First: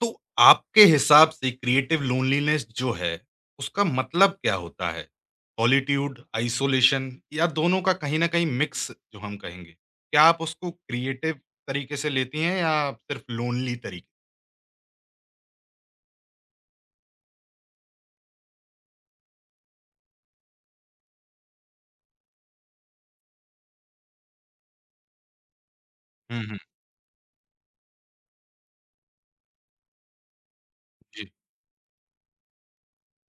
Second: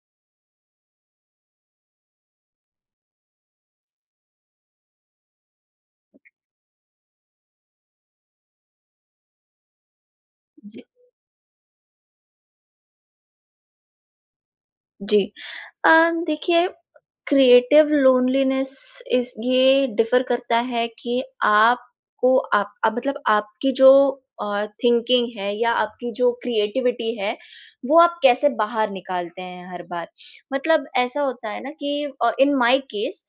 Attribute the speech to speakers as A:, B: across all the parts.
A: तो आपके हिसाब से क्रिएटिव लोनलीनेस जो है, उसका मतलब क्या होता है? सॉलिट्यूड, आइसोलेशन या दोनों का कहीं न कहीं मिक्स जो हम कहेंगे। क्या आप उसको
B: जी,
A: क्रिएटिव तरीके से लेती हैं या सिर्फ़ लोनली तरीके?
B: जी। देखिए, क्रिएटिव लोनलीनेस इस ये डिफर करता है कि आप मतलब आपकी जो थिंकिंग है या आपकी जो
A: हुँ, हुँ।
B: क्रिएटिविटी है, वो आप कैसे बाहर निकालते हैं हर बार। मतलब ऐसा
A: जी,
B: होता है ना कि इन माय केस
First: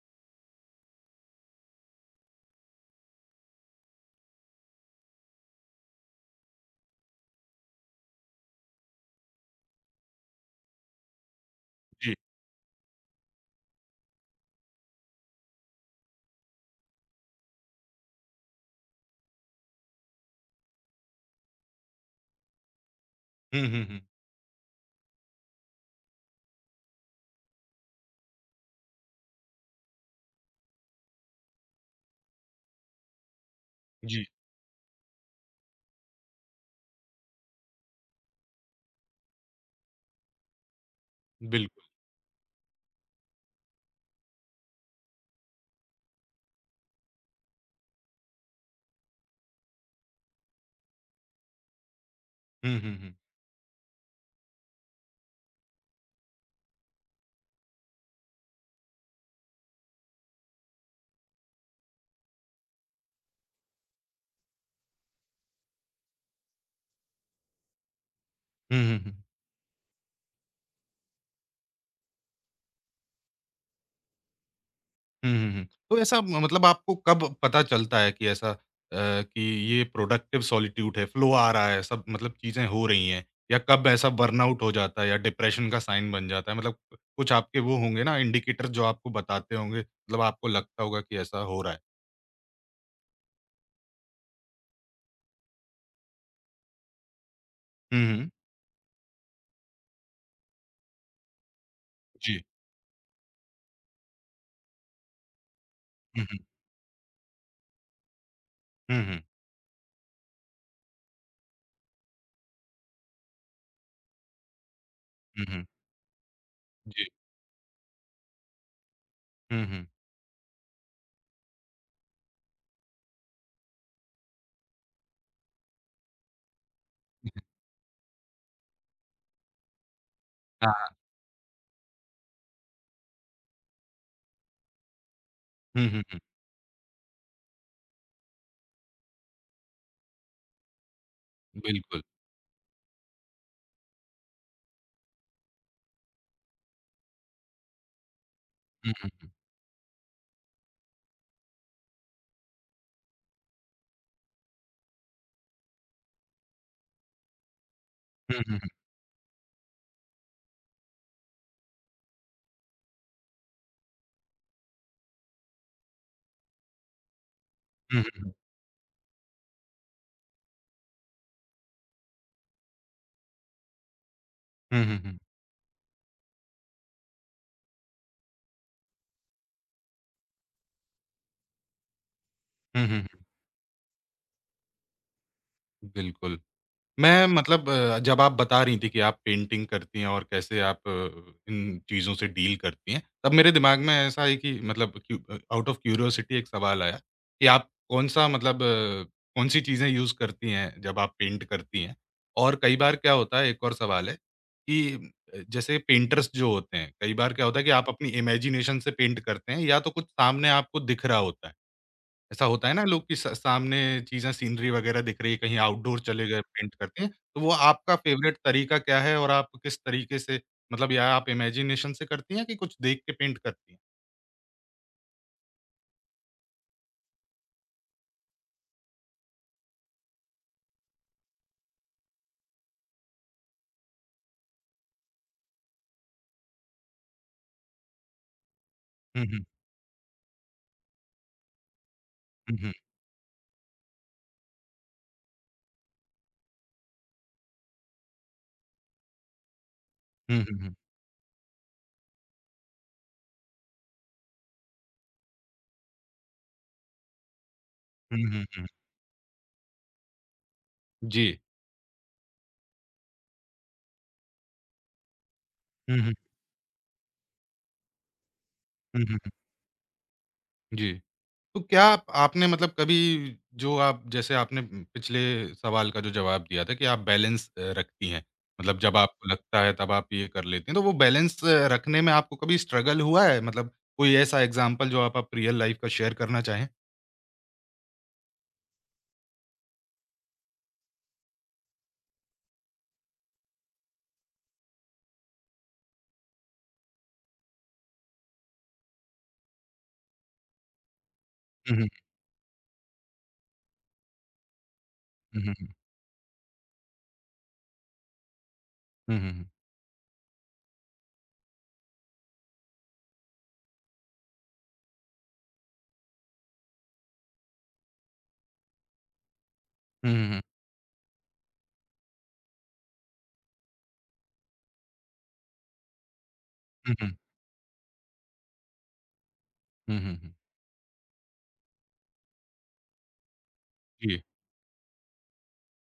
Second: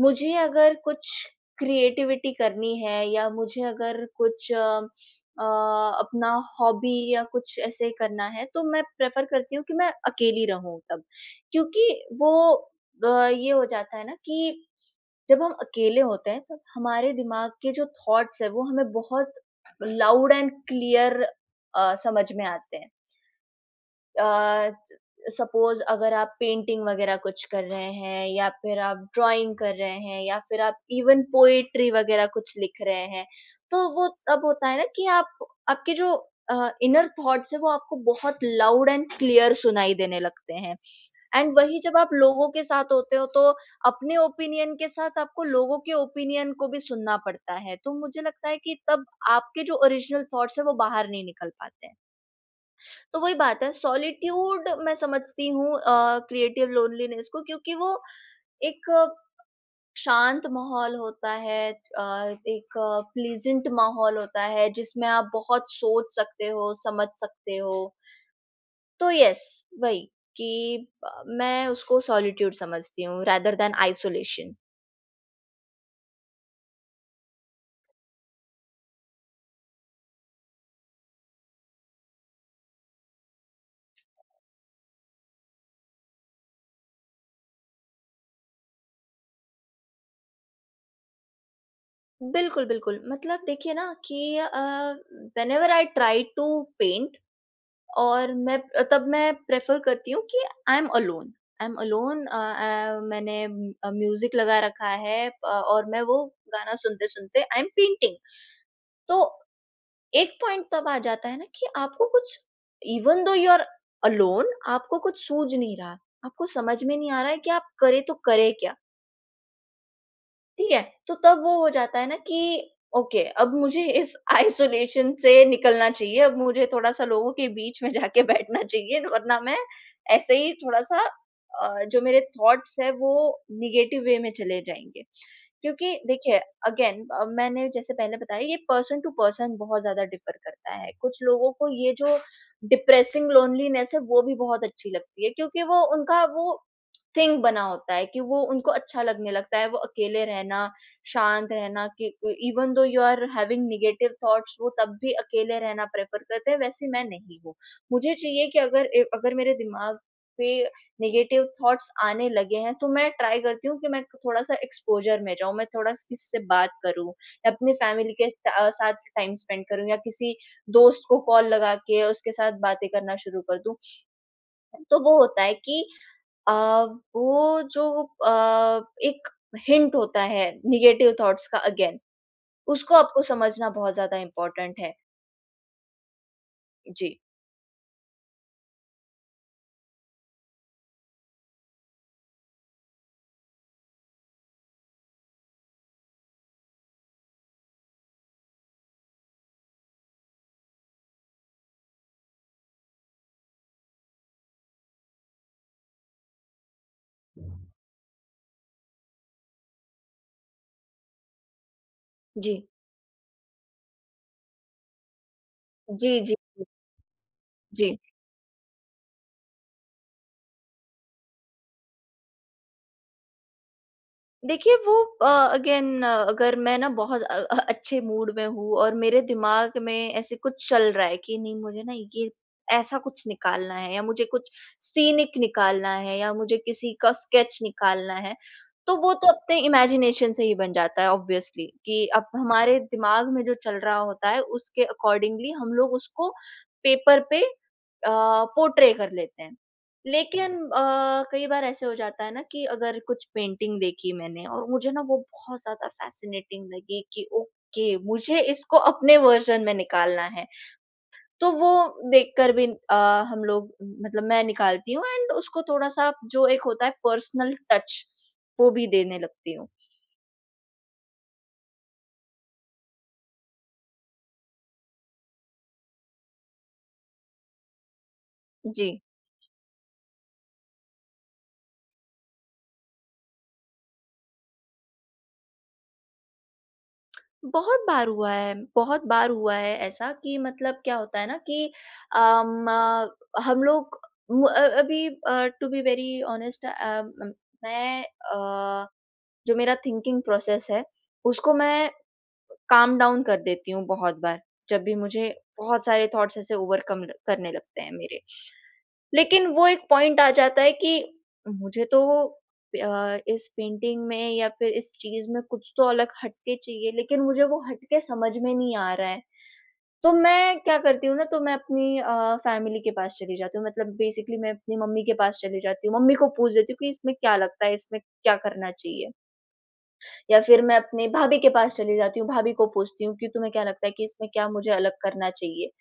B: मुझे अगर कुछ क्रिएटिविटी करनी है या मुझे अगर कुछ अ, अपना हॉबी या कुछ ऐसे करना है, तो मैं प्रेफर करती हूँ कि मैं अकेली रहूं तब, क्योंकि
A: जी।
B: वो ये हो जाता है ना कि जब हम अकेले होते हैं, तब हमारे दिमाग के जो थॉट्स है वो हमें बहुत लाउड एंड क्लियर समझ में आते हैं।
A: हुँ, हुँ, हुँ।
B: सपोज अगर आप पेंटिंग वगैरह कुछ कर रहे हैं या फिर आप ड्राइंग कर रहे हैं या फिर आप इवन पोएट्री वगैरह कुछ लिख रहे हैं, तो वो
A: जी,
B: तब होता है ना कि आप आपके जो इनर थॉट्स है वो आपको बहुत लाउड एंड क्लियर सुनाई देने लगते हैं। एंड वही
A: बिल्कुल।
B: जब आप लोगों के साथ होते हो, तो अपने ओपिनियन के साथ आपको लोगों के ओपिनियन को भी सुनना पड़ता है। तो मुझे लगता है कि तब आपके जो ओरिजिनल थॉट्स हैं वो बाहर नहीं निकल पाते हैं।
A: हुँ, हुँ, हुँ।
B: तो वही बात है, सॉलिट्यूड मैं समझती हूँ क्रिएटिव लोनलीनेस को, क्योंकि वो एक शांत माहौल होता है, एक प्लीजेंट माहौल होता है जिसमें आप बहुत सोच सकते हो, समझ सकते हो।
A: हुँ, हुँ,
B: तो
A: हुँ।
B: यस, वही कि मैं उसको सॉलिट्यूड समझती हूँ रादर देन आइसोलेशन।
A: हुँ, हुँ, हुँ। तो ऐसा मतलब आपको कब पता चलता है कि ऐसा अ, कि ये प्रोडक्टिव सॉलिट्यूड है, फ़्लो आ रहा है, सब मतलब चीज़ें हो रही हैं? या कब ऐसा बर्नआउट हो जाता है या डिप्रेशन का साइन बन जाता है? मतलब कुछ आपके वो होंगे ना इंडिकेटर जो आपको बताते होंगे, मतलब आपको लगता होगा कि ऐसा हो रहा है।
B: बिल्कुल, बिल्कुल। मतलब देखिए ना कि whenever I try to paint
A: हुँ, हुँ।
B: और मैं तब मैं प्रेफर करती हूँ कि I am alone I am alone.
A: जी।
B: मैंने म्यूजिक लगा रखा है और मैं वो
A: हुँ, हुँ।
B: गाना सुनते सुनते आई एम पेंटिंग।
A: हुँ,
B: तो
A: हुँ।
B: एक पॉइंट तब आ जाता है ना कि आपको कुछ, even though you are alone, आपको कुछ
A: हुँ,
B: सूझ
A: हुँ।
B: नहीं रहा, आपको समझ में
A: जी।
B: नहीं आ रहा है कि आप करे तो करे क्या।
A: हुँ, हुँ।
B: ठीक है, तो तब वो हो जाता है ना कि ओके, अब मुझे इस आइसोलेशन से निकलना चाहिए, अब मुझे थोड़ा-सा लोगों के बीच में जाके बैठना चाहिए, वरना मैं ऐसे ही
A: हाँ।
B: थोड़ा-सा जो मेरे थॉट्स हैं वो नेगेटिव वे में चले जाएँगे।
A: हुँ,
B: क्योंकि
A: हुँ, हुँ।
B: देखिए, अगेन, मैंने जैसे पहले बताया, ये पर्सन टू पर्सन बहुत ज़्यादा डिफर करता है। कुछ लोगों को ये
A: बिल्कुल।
B: जो डिप्रेसिंग लोनलीनेस है वो भी बहुत अच्छी लगती है, क्योंकि वो उनका वो थिंग बना होता है कि वो उनको
A: हुँ,
B: अच्छा
A: हुँ।
B: लगने लगता है, वो अकेले रहना, शांत रहना, कि इ even though you are having negative thoughts, वो तब भी अकेले रहना प्रेफ़र करते हैं, वैसे मैं नहीं हूँ। मुझे
A: हुँ,
B: चाहिए
A: हुँ,
B: कि
A: हुँ।
B: अगर मेरे दिमाग पे नेगेटिव थॉट्स आने लगे हैं, तो मैं ट्राई करती हूँ कि मैं थोड़ा-सा एक्सपोज़र में जाऊँ, मैं थोड़ा स किसी से बात करूँ या अपनी
A: हुँ, हुँ,
B: फैमिली के
A: हुँ।
B: साथ टाइम स्पेंड करूँ या किसी दोस्त को कॉल लगा के उसके साथ बातें करना शुरू कर दूँ।
A: हुँ, हुँ,
B: तो
A: हुँ।
B: वो होता है कि अ, वो जो एक हिंट होता है नेगेटिव थॉट्स का, अगेन,
A: हुँ,
B: उसको
A: हुँ,
B: आपको
A: हुँ।
B: समझना बहुत ज़्यादा इम्पोर्टेंट है।
A: बिल्कुल।
B: जी।
A: मैं मतलब जब आप बता रही थी कि आप पेंटिंग करती हैं और कैसे आप इन चीज़ों से डील करती हैं, तब मेरे दिमाग में ऐसा है कि मतलब आउट ऑफ क्यूरियोसिटी एक सवाल आया कि आप कौन-सी चीज़ें यूज़ करती हैं जब आप पेंट करती हैं? और कई बार क्या होता है एक और सवाल है कि जैसे पेंटर्स जो होते हैं, कई बार क्या होता है कि आप अपनी इमेजिनेशन से पेंट करते हैं या तो कुछ सामने आपको दिख रहा होता है। ऐसा
B: जी।
A: होता है ना लोग कि स सामने चीज़ें सीनरी वगैरह दिख रही है, कहीं आउटडोर
B: जी,
A: चले
B: जी,
A: गए पेंट करते हैं। तो वो आपका
B: जी।
A: फ़ेवरेट तरीका क्या है और आप किस तरीके से मतलब या आप इमेजिनेशन से करती हैं कि कुछ देख के पेंट करती हैं?
B: देखिए, अ, अगेन अगर मैं ना बहुत अच्छे मूड में हूँ और मेरे दिमाग में ऐसे कुछ चल रहा है कि नहीं मुझे ना ये ऐसा कुछ निकालना है या मुझे कुछ सीनिक निकालना है या मुझे किसी का स्केच निकालना है, तो वो
A: हुँ,
B: तो
A: हुँ।
B: अपने इमेजिनेशन से ही बन जाता है ऑब्वियसली कि अब
A: हुँ, हुँ।
B: हमारे दिमाग में जो चल रहा होता है उसके अकॉर्डिंगली हम लोग उसको पेपर पे पोर्ट्रे कर लेते हैं।
A: हुँ,
B: लेकिन
A: हुँ, हुँ।
B: कई बार ऐसे हो जाता है ना कि अगर कुछ पेंटिंग देखी मैंने और मुझे ना वो बहुत ज़्यादा फ़ैसिनेटिंग लगी कि ओके,
A: हुँ,
B: मुझे
A: हुँ, हुँ।
B: इसको अपने वर्ज़न में निकालना है।
A: जी।
B: तो वो देखकर भी हम लोग, मतलब मैं निकालती हूँ, एंड उसको
A: हुँ,
B: थोड़ा-सा
A: हुँ।
B: जो एक होता है पर्सनल टच, वो भी
A: हुँ, हुँ,
B: देने
A: हुँ।
B: लगती हूँ।
A: जी। तो क्या आप आपने मतलब कभी जो आप जैसे आपने पिछले सवाल का जो जवाब दिया था कि आप बैलेंस रखती हैं। मतलब जब
B: जी।
A: आपको लगता है तब आप ये कर लेती हैं। तो वो बैलेंस रखने में आपको कभी स्ट्रगल हुआ है? मतलब कोई ऐसा एग्ज़ाम्पल जो आप रियल लाइफ़ का शेयर करना चाहें?
B: बहुत बार हुआ है, बहुत बार हुआ है ऐसा कि मतलब क्या होता है ना कि हम लोग, अभी टू बी वेरी ऑनेस्ट, मैं अ, जो मेरा थिंकिंग प्रोसेस है, उसको
A: हुँ, हुँ।
B: मैं काम डाउन कर देती हूँ बहुत बार, जब भी मुझे
A: हुँ, हुँ, हुँ।
B: बहुत सारे थॉट्स ऐसे ओवरकम ल करने लगते हैं मेरे।
A: हुँ, हुँ,
B: लेकिन वो एक पॉइंट आ जाता है कि मुझे तो इस पेंटिंग में या फिर इस चीज़ में कुछ तो अलग हटके चाहिए, लेकिन मुझे वो हटके समझ में नहीं आ रहा है। तो
A: हुँ।
B: मैं क्या करती हूँ ना, तो मैं अपनी फैमिली के पास चली जाती हूँ, मतलब बेसिकली मैं अपनी मम्मी के पास चली जाती हूँ। मम्मी को पूछ देती हूँ कि
A: हुँ, हुँ,
B: इसमें
A: हुँ।
B: क्या लगता है, इसमें क्या करना चाहिए?
A: हुँ, हुँ, हुँ, हुँ।
B: या फिर मैं अपनी भाभी के पास चली जाती हूँ, भाभी को पूछती हूँ कि तुम्हें क्या लगता है कि
A: जी।
B: इसमें क्या मुझे अलग करना चाहिए?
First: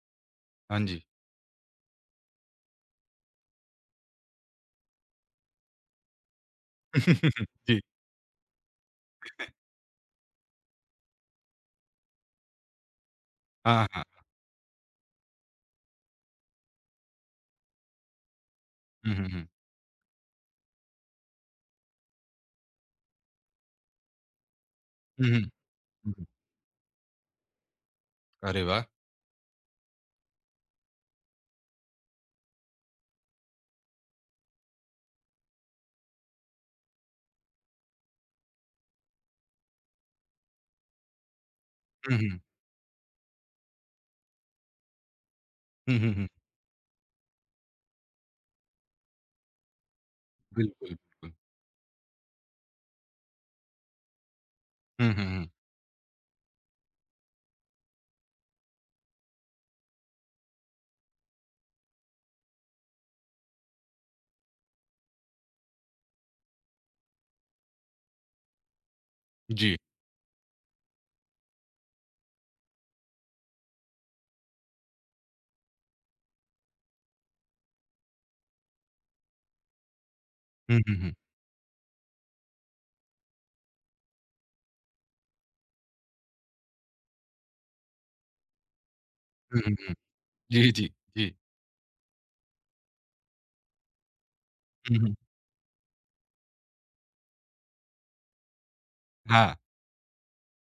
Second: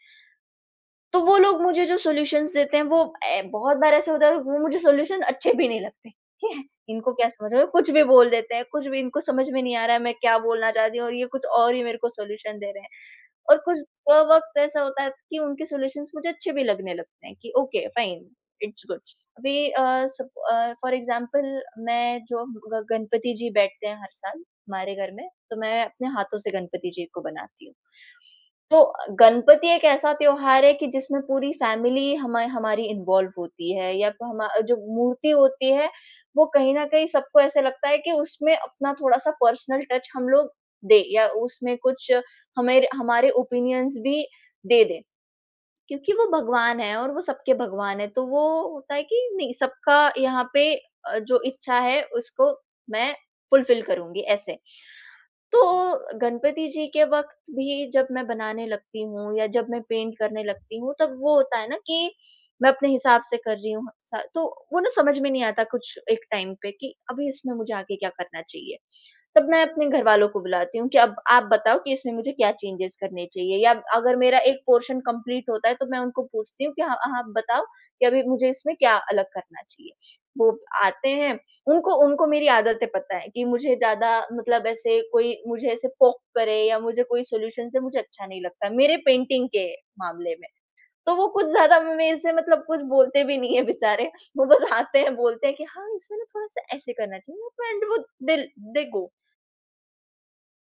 A: हाँ जी।
B: तो वो लोग मुझे जो सॉल्यूशंस देते हैं वो बहुत बार ऐसा होता है वो मुझे सॉल्यूशन अच्छे भी नहीं लगते, ठीक है, इनको क्या समझ में,
A: जी।
B: कुछ भी बोल देते हैं, कुछ भी, इनको समझ में नहीं आ रहा है मैं क्या बोलना चाहती हूँ और ये कुछ और ही मेरे को सॉल्यूशन दे रहे हैं। और कुछ
A: हाँ, हाँ।
B: वक्त ऐसा होता है कि उनके सॉल्यूशंस मुझे अच्छे भी लगने लगते हैं कि ओके फाइन, इट्स गुड।
A: हुँ, हुँ, हुँ।
B: अभी, फॉर एग्जांपल, मैं जो गणपति जी बैठते हैं हर साल हमारे घर
A: हुँ,
B: में,
A: हुँ,
B: तो मैं अपने
A: हुँ, हुँ।
B: हाथों से गणपति जी को बनाती हूँ।
A: अरे
B: तो
A: वाह!
B: गणपति एक ऐसा त्योहार है कि जिसमें पूरी फैमिली हमारी हमारी इन्वॉल्व होती है, या प हमा जो मूर्ति होती है, वो कहीं न कहीं सबको ऐसे लगता है कि उसमें अपना थोड़ा-सा पर्सनल टच हम लोग दें या उसमें कुछ
A: हुँ, हुँ।
B: हमेर हमारे ओपिनियंस भी दे दें।
A: हुँ, हुँ,
B: क्योंकि वो
A: हुँ।
B: भगवान है और वो सबके भगवान है, तो वो होता है कि नहीं, सबका यहाँ पे
A: बिल्कुल, बिल्कुल।
B: जो इच्छा है उसको मैं फुलफिल करूँगी ऐसे।
A: हुँ, हुँ, हुँ।
B: तो गणपति जी के वक़्त भी जब मैं बनाने लगती हूँ या जब मैं पेंट करने लगती हूँ, तब वो होता है ना कि मैं अपने हिसाब से कर रही हूँ, सा तो वो ना समझ में नहीं आता कुछ एक टाइम पे कि अभी इसमें मुझे आगे क्या करना चाहिए। तब मैं
A: जी।
B: अपने घर वालों को बुलाती हूँ कि अब आप बताओ कि इसमें मुझे क्या चेंजेस करने चाहिए या अगर मेरा एक पोर्शन कंप्लीट होता है तो मैं उनको पूछती हूँ कि हाँ हाँ, आप बताओ कि अभी मुझे इसमें क्या अलग करना चाहिए। वो
A: हुँ, हुँ,
B: आते
A: हुँ।
B: हैं, उनको उनको मेरी आदतें पता है कि मुझे ज़्यादा, मतलब ऐसे कोई मुझे ऐसे पोक करे या मुझे कोई सॉल्यूशन दे मुझे अच्छा नहीं लगता मेरे पेंटिंग
A: हुँ,
B: के
A: हुँ, हुँ।
B: मामले में।
A: जी, जी,
B: तो वो
A: जी।
B: कुछ ज़्यादा मेरे से, मतलब, कुछ बोलते भी नहीं है बेचारे, वो बस
A: हुँ,
B: आते हैं
A: हुँ।
B: बोलते हैं कि हाँ, इसमें ना थोड़ा-सा ऐसे करना चाहिए एंड वो दे दे गो।
A: हाँ।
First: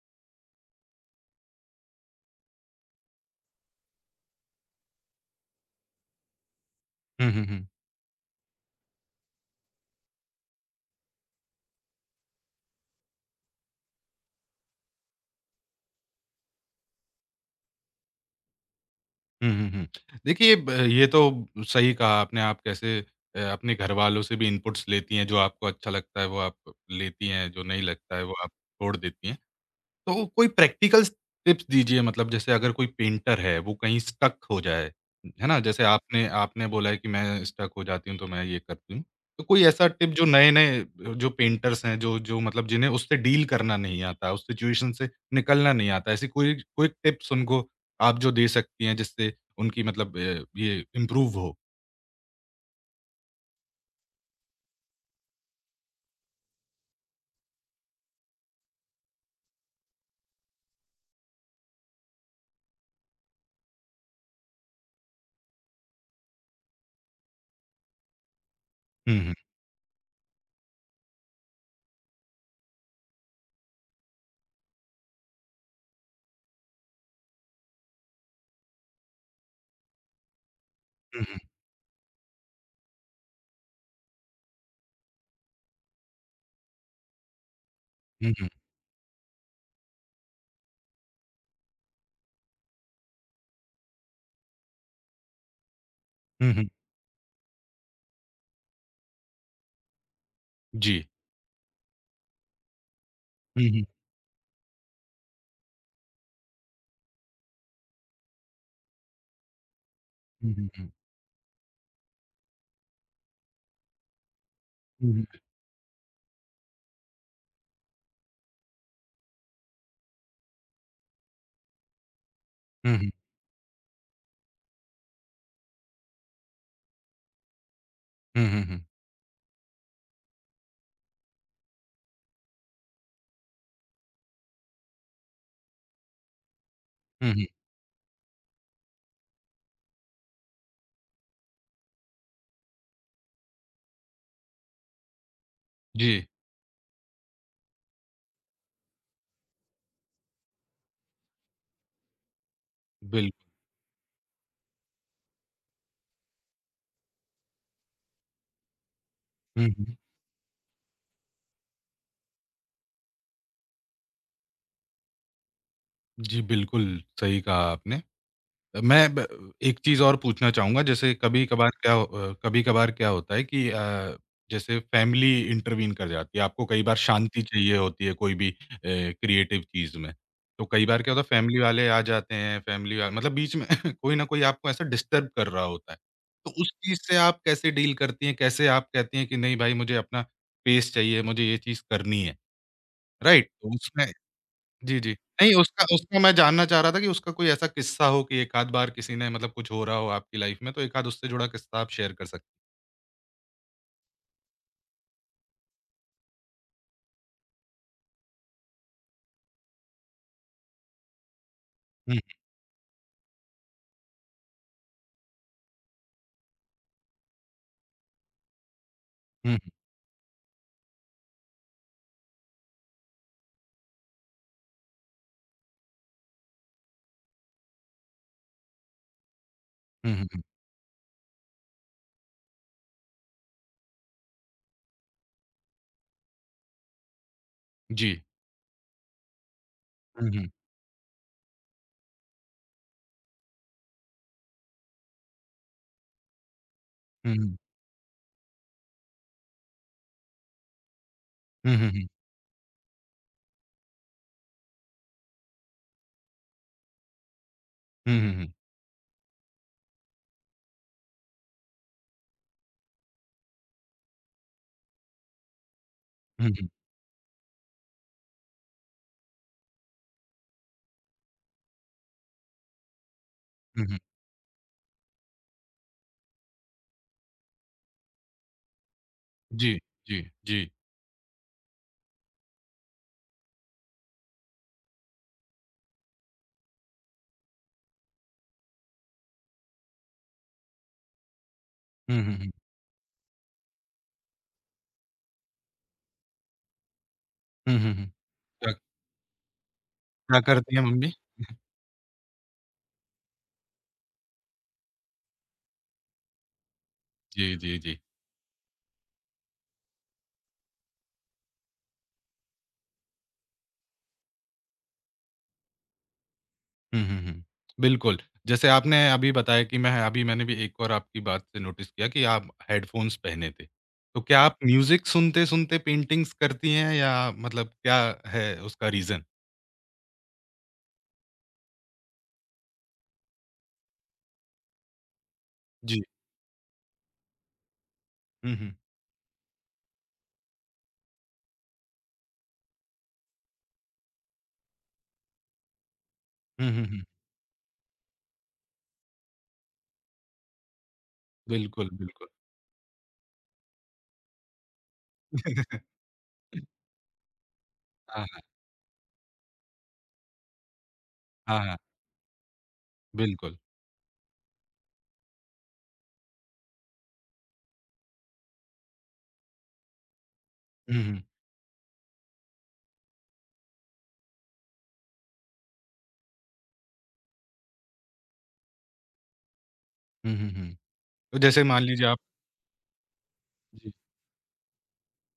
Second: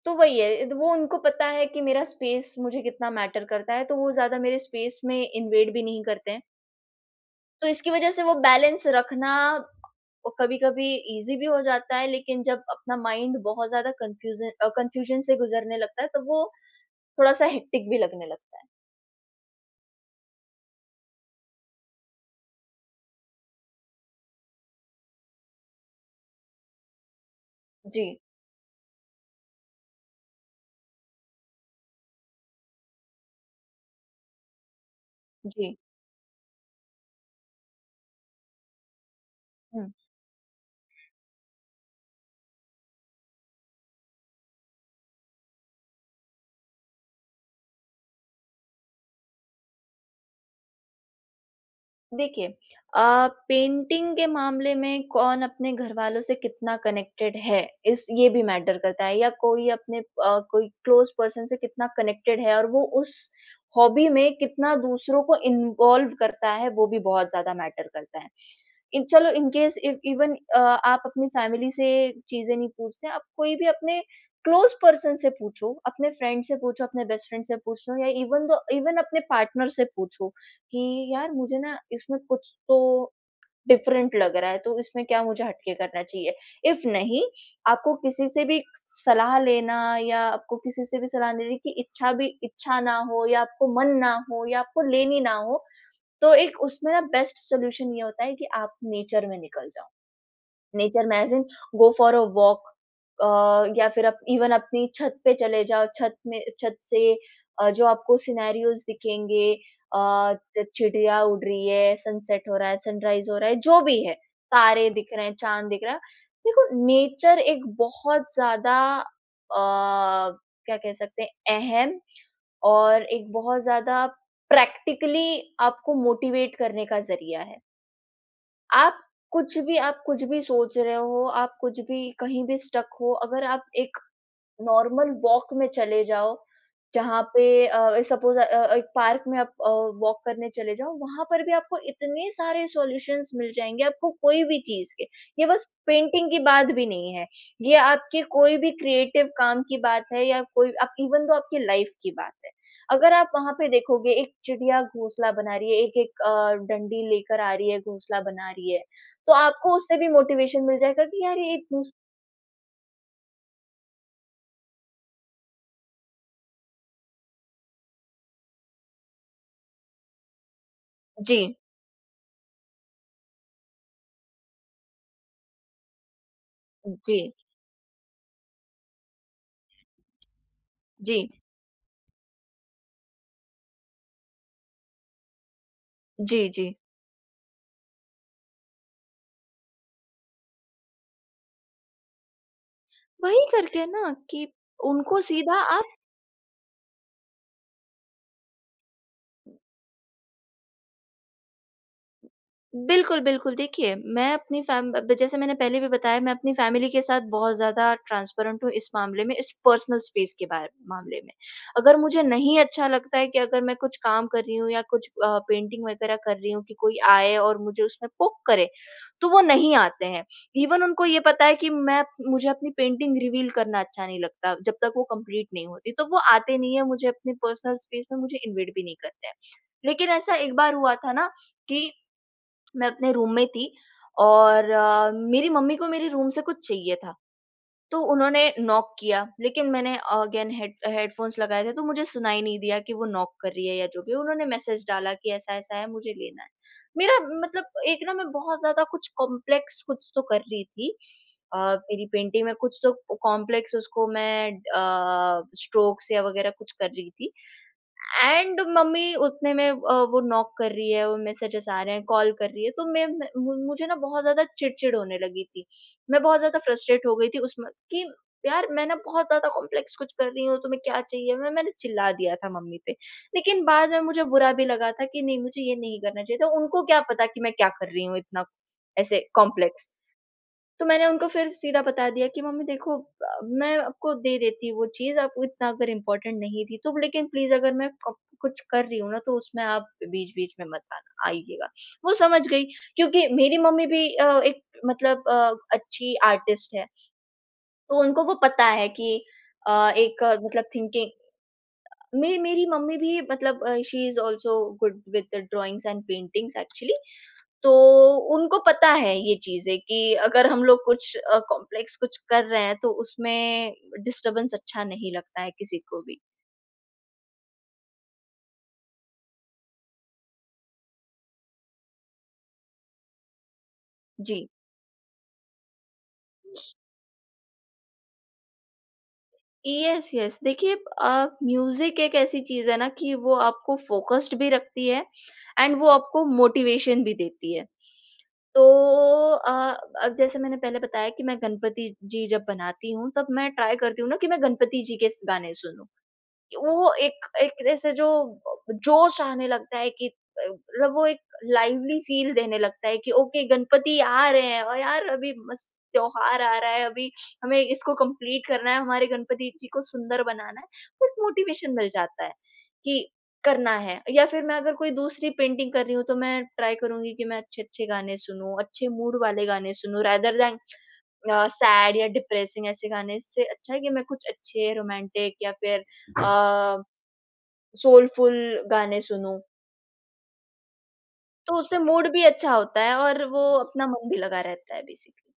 B: तो वही है, वो उनको पता है कि मेरा स्पेस मुझे कितना मैटर करता है, तो वो ज़्यादा मेरे स्पेस में इन्वेड भी नहीं करते हैं।
A: हुँ, हुँ, हुँ।
B: तो इसकी वजह से वो बैलेंस रखना कभी-कभी ईज़ी भी हो जाता है, लेकिन जब अपना माइंड बहुत ज़्यादा कन्फ्यूजन से गुज़रने लगता है, तब वो थोड़ा-सा हेक्टिक भी लगने लगता है।
A: हुँ, हुँ, हुँ। देखिए ब ये तो सही कहा आपने, आप कैसे अपने घरवालों से भी इनपुट्स लेती हैं, जो आपको अच्छा लगता है वो आप लेती हैं, जो नहीं लगता
B: जी,
A: है वो आप छोड़ देती हैं। तो कोई प्रैक्टिकल टिप्स दीजिए मतलब जैसे अगर कोई पेंटर है वो कहीं स्टक हो जाए, है ना?
B: जी।
A: जैसे आपने आपने बोला है कि मैं स्टक हो जाती हूँ तो मैं ये करती हूँ। तो कोई ऐसा
B: हुँ।
A: टिप जो नए-नए जो पेंटर्स हैं जो जो मतलब जिन्हें उससे डील करना नहीं आता, उस सिचुएशन से निकलना नहीं आता, ऐसी कोई क्विक टिप्स उनको आप जो दे सकती हैं जिससे उनकी मतलब ये इम्प्रूव हो?
B: देखिए, पेंटिंग के मामले में कौन अपने घर वालों से कितना कनेक्टेड है इस ये भी मैटर करता है, या कोई अपने कोई क्लोज पर्सन से कितना कनेक्टेड है और वो उस हॉबी में कितना दूसरों को इन्वॉल्व करता है वो भी बहुत ज्यादा मैटर करता है। इन
A: हुँ,
B: चलो,
A: हुँ।
B: इन केस इफ इवन आप अपनी फैमिली से चीजें नहीं पूछते, आप कोई भी अपने क्लोज पर्सन से पूछो, अपने फ्रेंड से पूछो, अपने बेस्ट फ्रेंड से पूछो या इवन दो इवन अपने पार्टनर से पूछो कि
A: हुँ,
B: यार
A: हुँ।
B: मुझे ना इसमें कुछ तो डिफरेंट लग रहा है, तो इसमें क्या मुझे हटके करना चाहिए? इफ नहीं आपको किसी
A: हुँ,
B: से
A: हुँ।
B: भी सलाह लेना या आपको किसी से भी सलाह लेने की इच्छा ना हो या आपको मन ना हो या आपको लेनी ना हो, तो
A: हुँ,
B: एक
A: हुँ।
B: उसमें ना बेस्ट सॉल्यूशन ये होता है कि आप नेचर में निकल जाओ।
A: जी।
B: नेचर में as in go for a walk.
A: हुँ, हुँ।
B: या फिर आप इवन अपनी छत पे चले जाओ, छत से जो आपको सिनेरियोज़ दिखेंगे। अ,
A: हुँ,
B: च
A: हुँ, हुँ।
B: चिड़िया उड़ रही है, सनसेट हो रहा है, सनराइज़ हो रहा है, जो भी है, तारे दिख
A: हुँ, हुँ।
B: रहे हैं, चाँद दिख रहा है। देखो नेचर एक बहुत ज़्यादा क्या कह सकते हैं अहम
A: हुँ,
B: और
A: हुँ।
B: एक बहुत ज़्यादा प्रैक्टिकली आपको मोटिवेट करने का ज़रिया है।
A: हुँ, हुँ, हुँ।
B: आप आप कुछ भी सोच रहे हो, आप कुछ भी कहीं भी स्टक हो, अगर आप एक नॉर्मल वॉक में चले जाओ, जहाँ
A: हुँ,
B: पे
A: हुँ।
B: सपोज़ एक पार्क में आप वॉक करने चले जाओ, वहाँ पर भी आपको इतने सारे सॉल्यूशंस मिल जाएँगे, आपको कोई भी चीज़ के। ये बस
A: जी,
B: पेंटिंग की बात भी नहीं है, ये आपके कोई भी क्रिएटिव काम की बात है या कोई आप इवन दो आपकी लाइफ़ की बात है। अगर आप
A: बिल्कुल।
B: वहाँ पे देखोगे एक चिड़िया घोंसला बना रही है, एक-एक डंडी लेकर आ रही है, घोंसला बना रही है, तो
A: हुँ,
B: आपको
A: हुँ।
B: उससे भी मोटिवेशन मिल जाएगा कि यार ये एक घोंस।
A: जी, बिल्कुल, सही कहा आपने। मैं ब एक चीज़ और पूछना चाहूँगा जैसे
B: जी,
A: कभी-कभार क्या होता है कि जैसे फैमिली इंटरवीन कर जाती है, आपको कई बार
B: जी,
A: शांति चाहिए होती है कोई भी क्रिएटिव चीज़ में। तो कई बार क्या होता
B: जी।
A: है फैमिली वाले आ जाते हैं, फैमिली वा मतलब बीच में कोई न कोई आपको ऐसा डिस्टर्ब कर रहा होता है।
B: जी,
A: तो
B: जी।
A: उस चीज़ से आप कैसे डील करती हैं? कैसे आप कहती हैं कि नहीं भाई मुझे अपना स्पेस चाहिए, मुझे ये चीज़ करनी है,
B: वही
A: राइट? तो
B: करके
A: उसमें
B: ना कि
A: जी, जी।
B: उनको
A: नहीं
B: सीधा
A: उसका
B: आप।
A: उसका मैं जानना चाह रहा था कि उसका कोई ऐसा किस्सा हो कि एक आध बार किसी ने मतलब कुछ हो रहा हो आपकी लाइफ़ में, तो एक आध उससे जुड़ा किस्सा आप शेयर कर सक
B: बिल्कुल, बिल्कुल। देखिए, मैं अपनी फैम ब जैसे मैंने पहले भी बताया मैं अपनी फ़ैमिली के साथ बहुत ज़्यादा ट्रांसपेरेंट हूँ इस मामले में, इस पर्सनल स्पेस के बार मामले में। अगर
A: हुँ,
B: मुझे नहीं अच्छा लगता है कि अगर मैं कुछ काम कर रही हूँ या कुछ पेंटिंग वगैरह कर रही हूँ कि कोई आए और मुझे उसमें पोक करे, तो वो
A: हुँ,
B: नहीं आते हैं। इवन उनको ये पता है कि मैं मुझे अपनी पेंटिंग रिवील करना अच्छा नहीं लगता, जब तक वो कंप्लीट नहीं होती, तो वो आते नहीं हैं मुझे अपने पर्सनल स्पेस में मुझे इन्वाइट भी नहीं करते हैं। लेकिन
A: हुँ, हुँ,
B: ऐसा
A: हुँ।
B: एक बार हुआ था ना कि मैं अपने रूम में थी और मेरी मम्मी को मेरे रूम से कुछ चाहिए था। तो
A: जी।
B: उन्होंने नॉक किया, लेकिन मैंने
A: हुँ, हुँ,
B: अगेन हेडफ़ोन्स लगाए थे तो मुझे सुनाई नहीं दिया कि वो नॉक कर रही है या जो भी। उन्होंने मैसेज डाला कि ऐसा-ऐसा है मुझे लेना है। मेरा
A: हुँ, हुँ।
B: मतलब एक ना मैं बहुत ज़्यादा कुछ कॉम्प्लेक्स कुछ तो कर रही थी।
A: हुँ, हुँ,
B: मेरी
A: हुँ।
B: पेंटिंग में कुछ तो कॉम्प्लेक्स उसको मैं स्ट्रोक्स या वगैरह कुछ कर रही थी।
A: हुँ, हुँ, हुँ।
B: एंड मम्मी उतने में वो नॉक कर रही है, वो मैसेजेस आ रहे हैं, कॉल कर रही है, तो मैं मु मुझे ना बहुत ज़्यादा चिड़चिड़ होने लगी थी। मैं बहुत
A: हुँ,
B: ज़्यादा
A: हुँ,
B: फ्रस्ट्रेट हो गई थी उसमें कि यार मैं ना बहुत ज़्यादा कॉम्प्लेक्स कुछ कर रही हूँ, तुम्हें क्या चाहिए? मैंने चिल्ला दिया था मम्मी पे। लेकिन
A: हुँ,
B: बाद
A: हुँ।
B: में मुझे बुरा भी लगा था कि नहीं, मुझे ये नहीं करना चाहिए था। उनको क्या पता कि मैं क्या कर रही हूँ इतना ऐसे
A: जी,
B: कॉम्प्लेक्स।
A: जी, जी।
B: तो मैंने उनको फिर सीधा बता दिया कि मम्मी देखो, मैं आपको दे देती वो चीज़ आपको इतना अगर इम्पोर्टेंट नहीं थी तो, लेकिन प्लीज़ अगर मैं क कुछ कर रही हूँ ना तो उसमें आप बीच-बीच में मत आना आइएगा। वो
A: हुँ, हुँ,
B: समझ
A: हुँ।
B: गई क्योंकि मेरी मम्मी भी एक मतलब अच्छी आर्टिस्ट है,
A: हुँ, हुँ,
B: तो
A: हुँ।
B: उनको वो पता
A: क्या
B: है कि एक
A: क्या
B: मतलब
A: करती हैं
B: थिंकिंग।
A: मम्मी?
B: मे मेरी मम्मी भी मतलब she is also good with drawings and paintings actually.
A: जी,
B: तो
A: जी, जी।
B: उनको पता है ये चीजें कि अगर हम लोग कुछ कॉम्प्लेक्स कुछ कर रहे हैं तो उसमें डिस्टरबेंस अच्छा नहीं लगता है किसी को भी।
A: हुँ, हुँ, हुँ। बिल्कुल, जैसे आपने अभी बताया कि मैं अभी मैंने भी एक और आपकी बात से नोटिस किया कि आप हेडफ़ोन्स पहने थे। तो क्या
B: जी,
A: आप म्यूज़िक सुनते-सुनते पेंटिंग्स करती हैं या मतलब क्या है उसका रीज़न?
B: यस यस, देखिए, म्यूजिक एक ऐसी चीज है ना कि वो आपको फोकस्ड भी रखती है एंड वो
A: जी।
B: आपको मोटिवेशन भी देती है।
A: हुँ,
B: तो
A: हुँ।
B: अ, अब जैसे मैंने पहले बताया कि मैं गणपति जी जब बनाती हूँ तब मैं ट्राई करती हूँ ना कि मैं गणपति जी के गाने सुनूं।
A: हुँ, हुँ,
B: वो
A: हुँ।
B: एक एक तरह से जो जोश आने लगता है कि मतलब वो एक
A: बिल्कुल,
B: लाइवली
A: बिल्कुल।
B: फील देने लगता है कि ओके गणपति आ रहे हैं और यार अभी मस्त त्योहार आ रहा है, अभी हमें इसको
A: हाँ, हाँ।
B: कंप्लीट करना है, हमारे गणपति जी को सुंदर बनाना है। तो एक
A: हाँ,
B: मोटिवेशन
A: हाँ।
B: मिल जाता है कि
A: बिल्कुल।
B: करना है। या फिर मैं अगर कोई दूसरी पेंटिंग कर रही हूँ तो मैं ट्राई करूंगी कि मैं अच्छे अच्छे गाने सुनूं, अच्छे मूड वाले गाने सुनूं, rather than
A: हुँ, हुँ।
B: सैड या डिप्रेसिंग, ऐसे गाने से अच्छा है कि मैं कुछ अच्छे रोमांटिक या फिर सोलफुल गाने सुनूँ,
A: हुँ, हुँ, हुँ। तो
B: तो
A: जैसे
B: उससे
A: मान लीजिए
B: मूड
A: आप
B: भी अच्छा होता है और वो अपना
A: जी।
B: मन भी लगा रहता है बेसिकली।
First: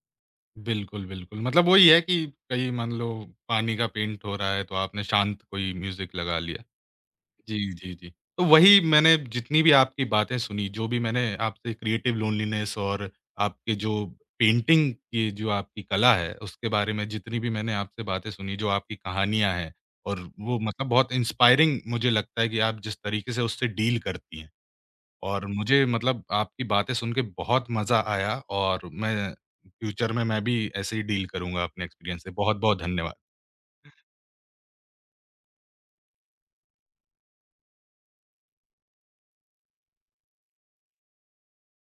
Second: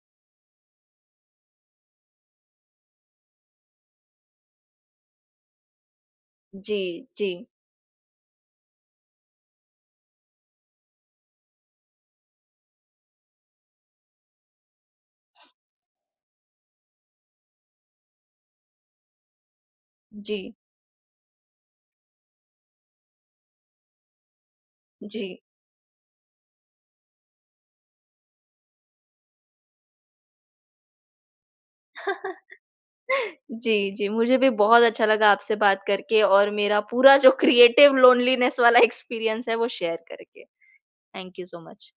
A: बिल्कुल, बिल्कुल। मतलब वही है कि कहीं मान लो पानी का पेंट हो रहा है तो आपने शांत कोई म्यूज़िक लगा लिया।
B: जी, जी,
A: जी, जी, जी। तो वही मैंने जितनी भी आपकी बातें सुनी, जो भी मैंने आपसे क्रिएटिव लोनलीनेस और आपके जो पेंटिंग की जो आपकी कला है, उसके बारे में जितनी भी मैंने आपसे बातें सुनी, जो आपकी कहानियाँ हैं और
B: जी,
A: वो मतलब बहुत इंस्पायरिंग मुझे लगता है कि आप जिस तरीके से उससे डील करती हैं
B: जी।
A: और मुझे मतलब आपकी बातें सुन के बहुत मज़ा आया और मैं फ्यूचर में मैं भी ऐसे ही डील करूँगा अपने एक्सपीरियंस से। बहुत-बहुत धन्यवाद।
B: जी, जी, मुझे भी बहुत अच्छा लगा आपसे बात करके और मेरा पूरा जो क्रिएटिव लोनलीनेस वाला एक्सपीरियंस है वो शेयर करके। Thank you so much.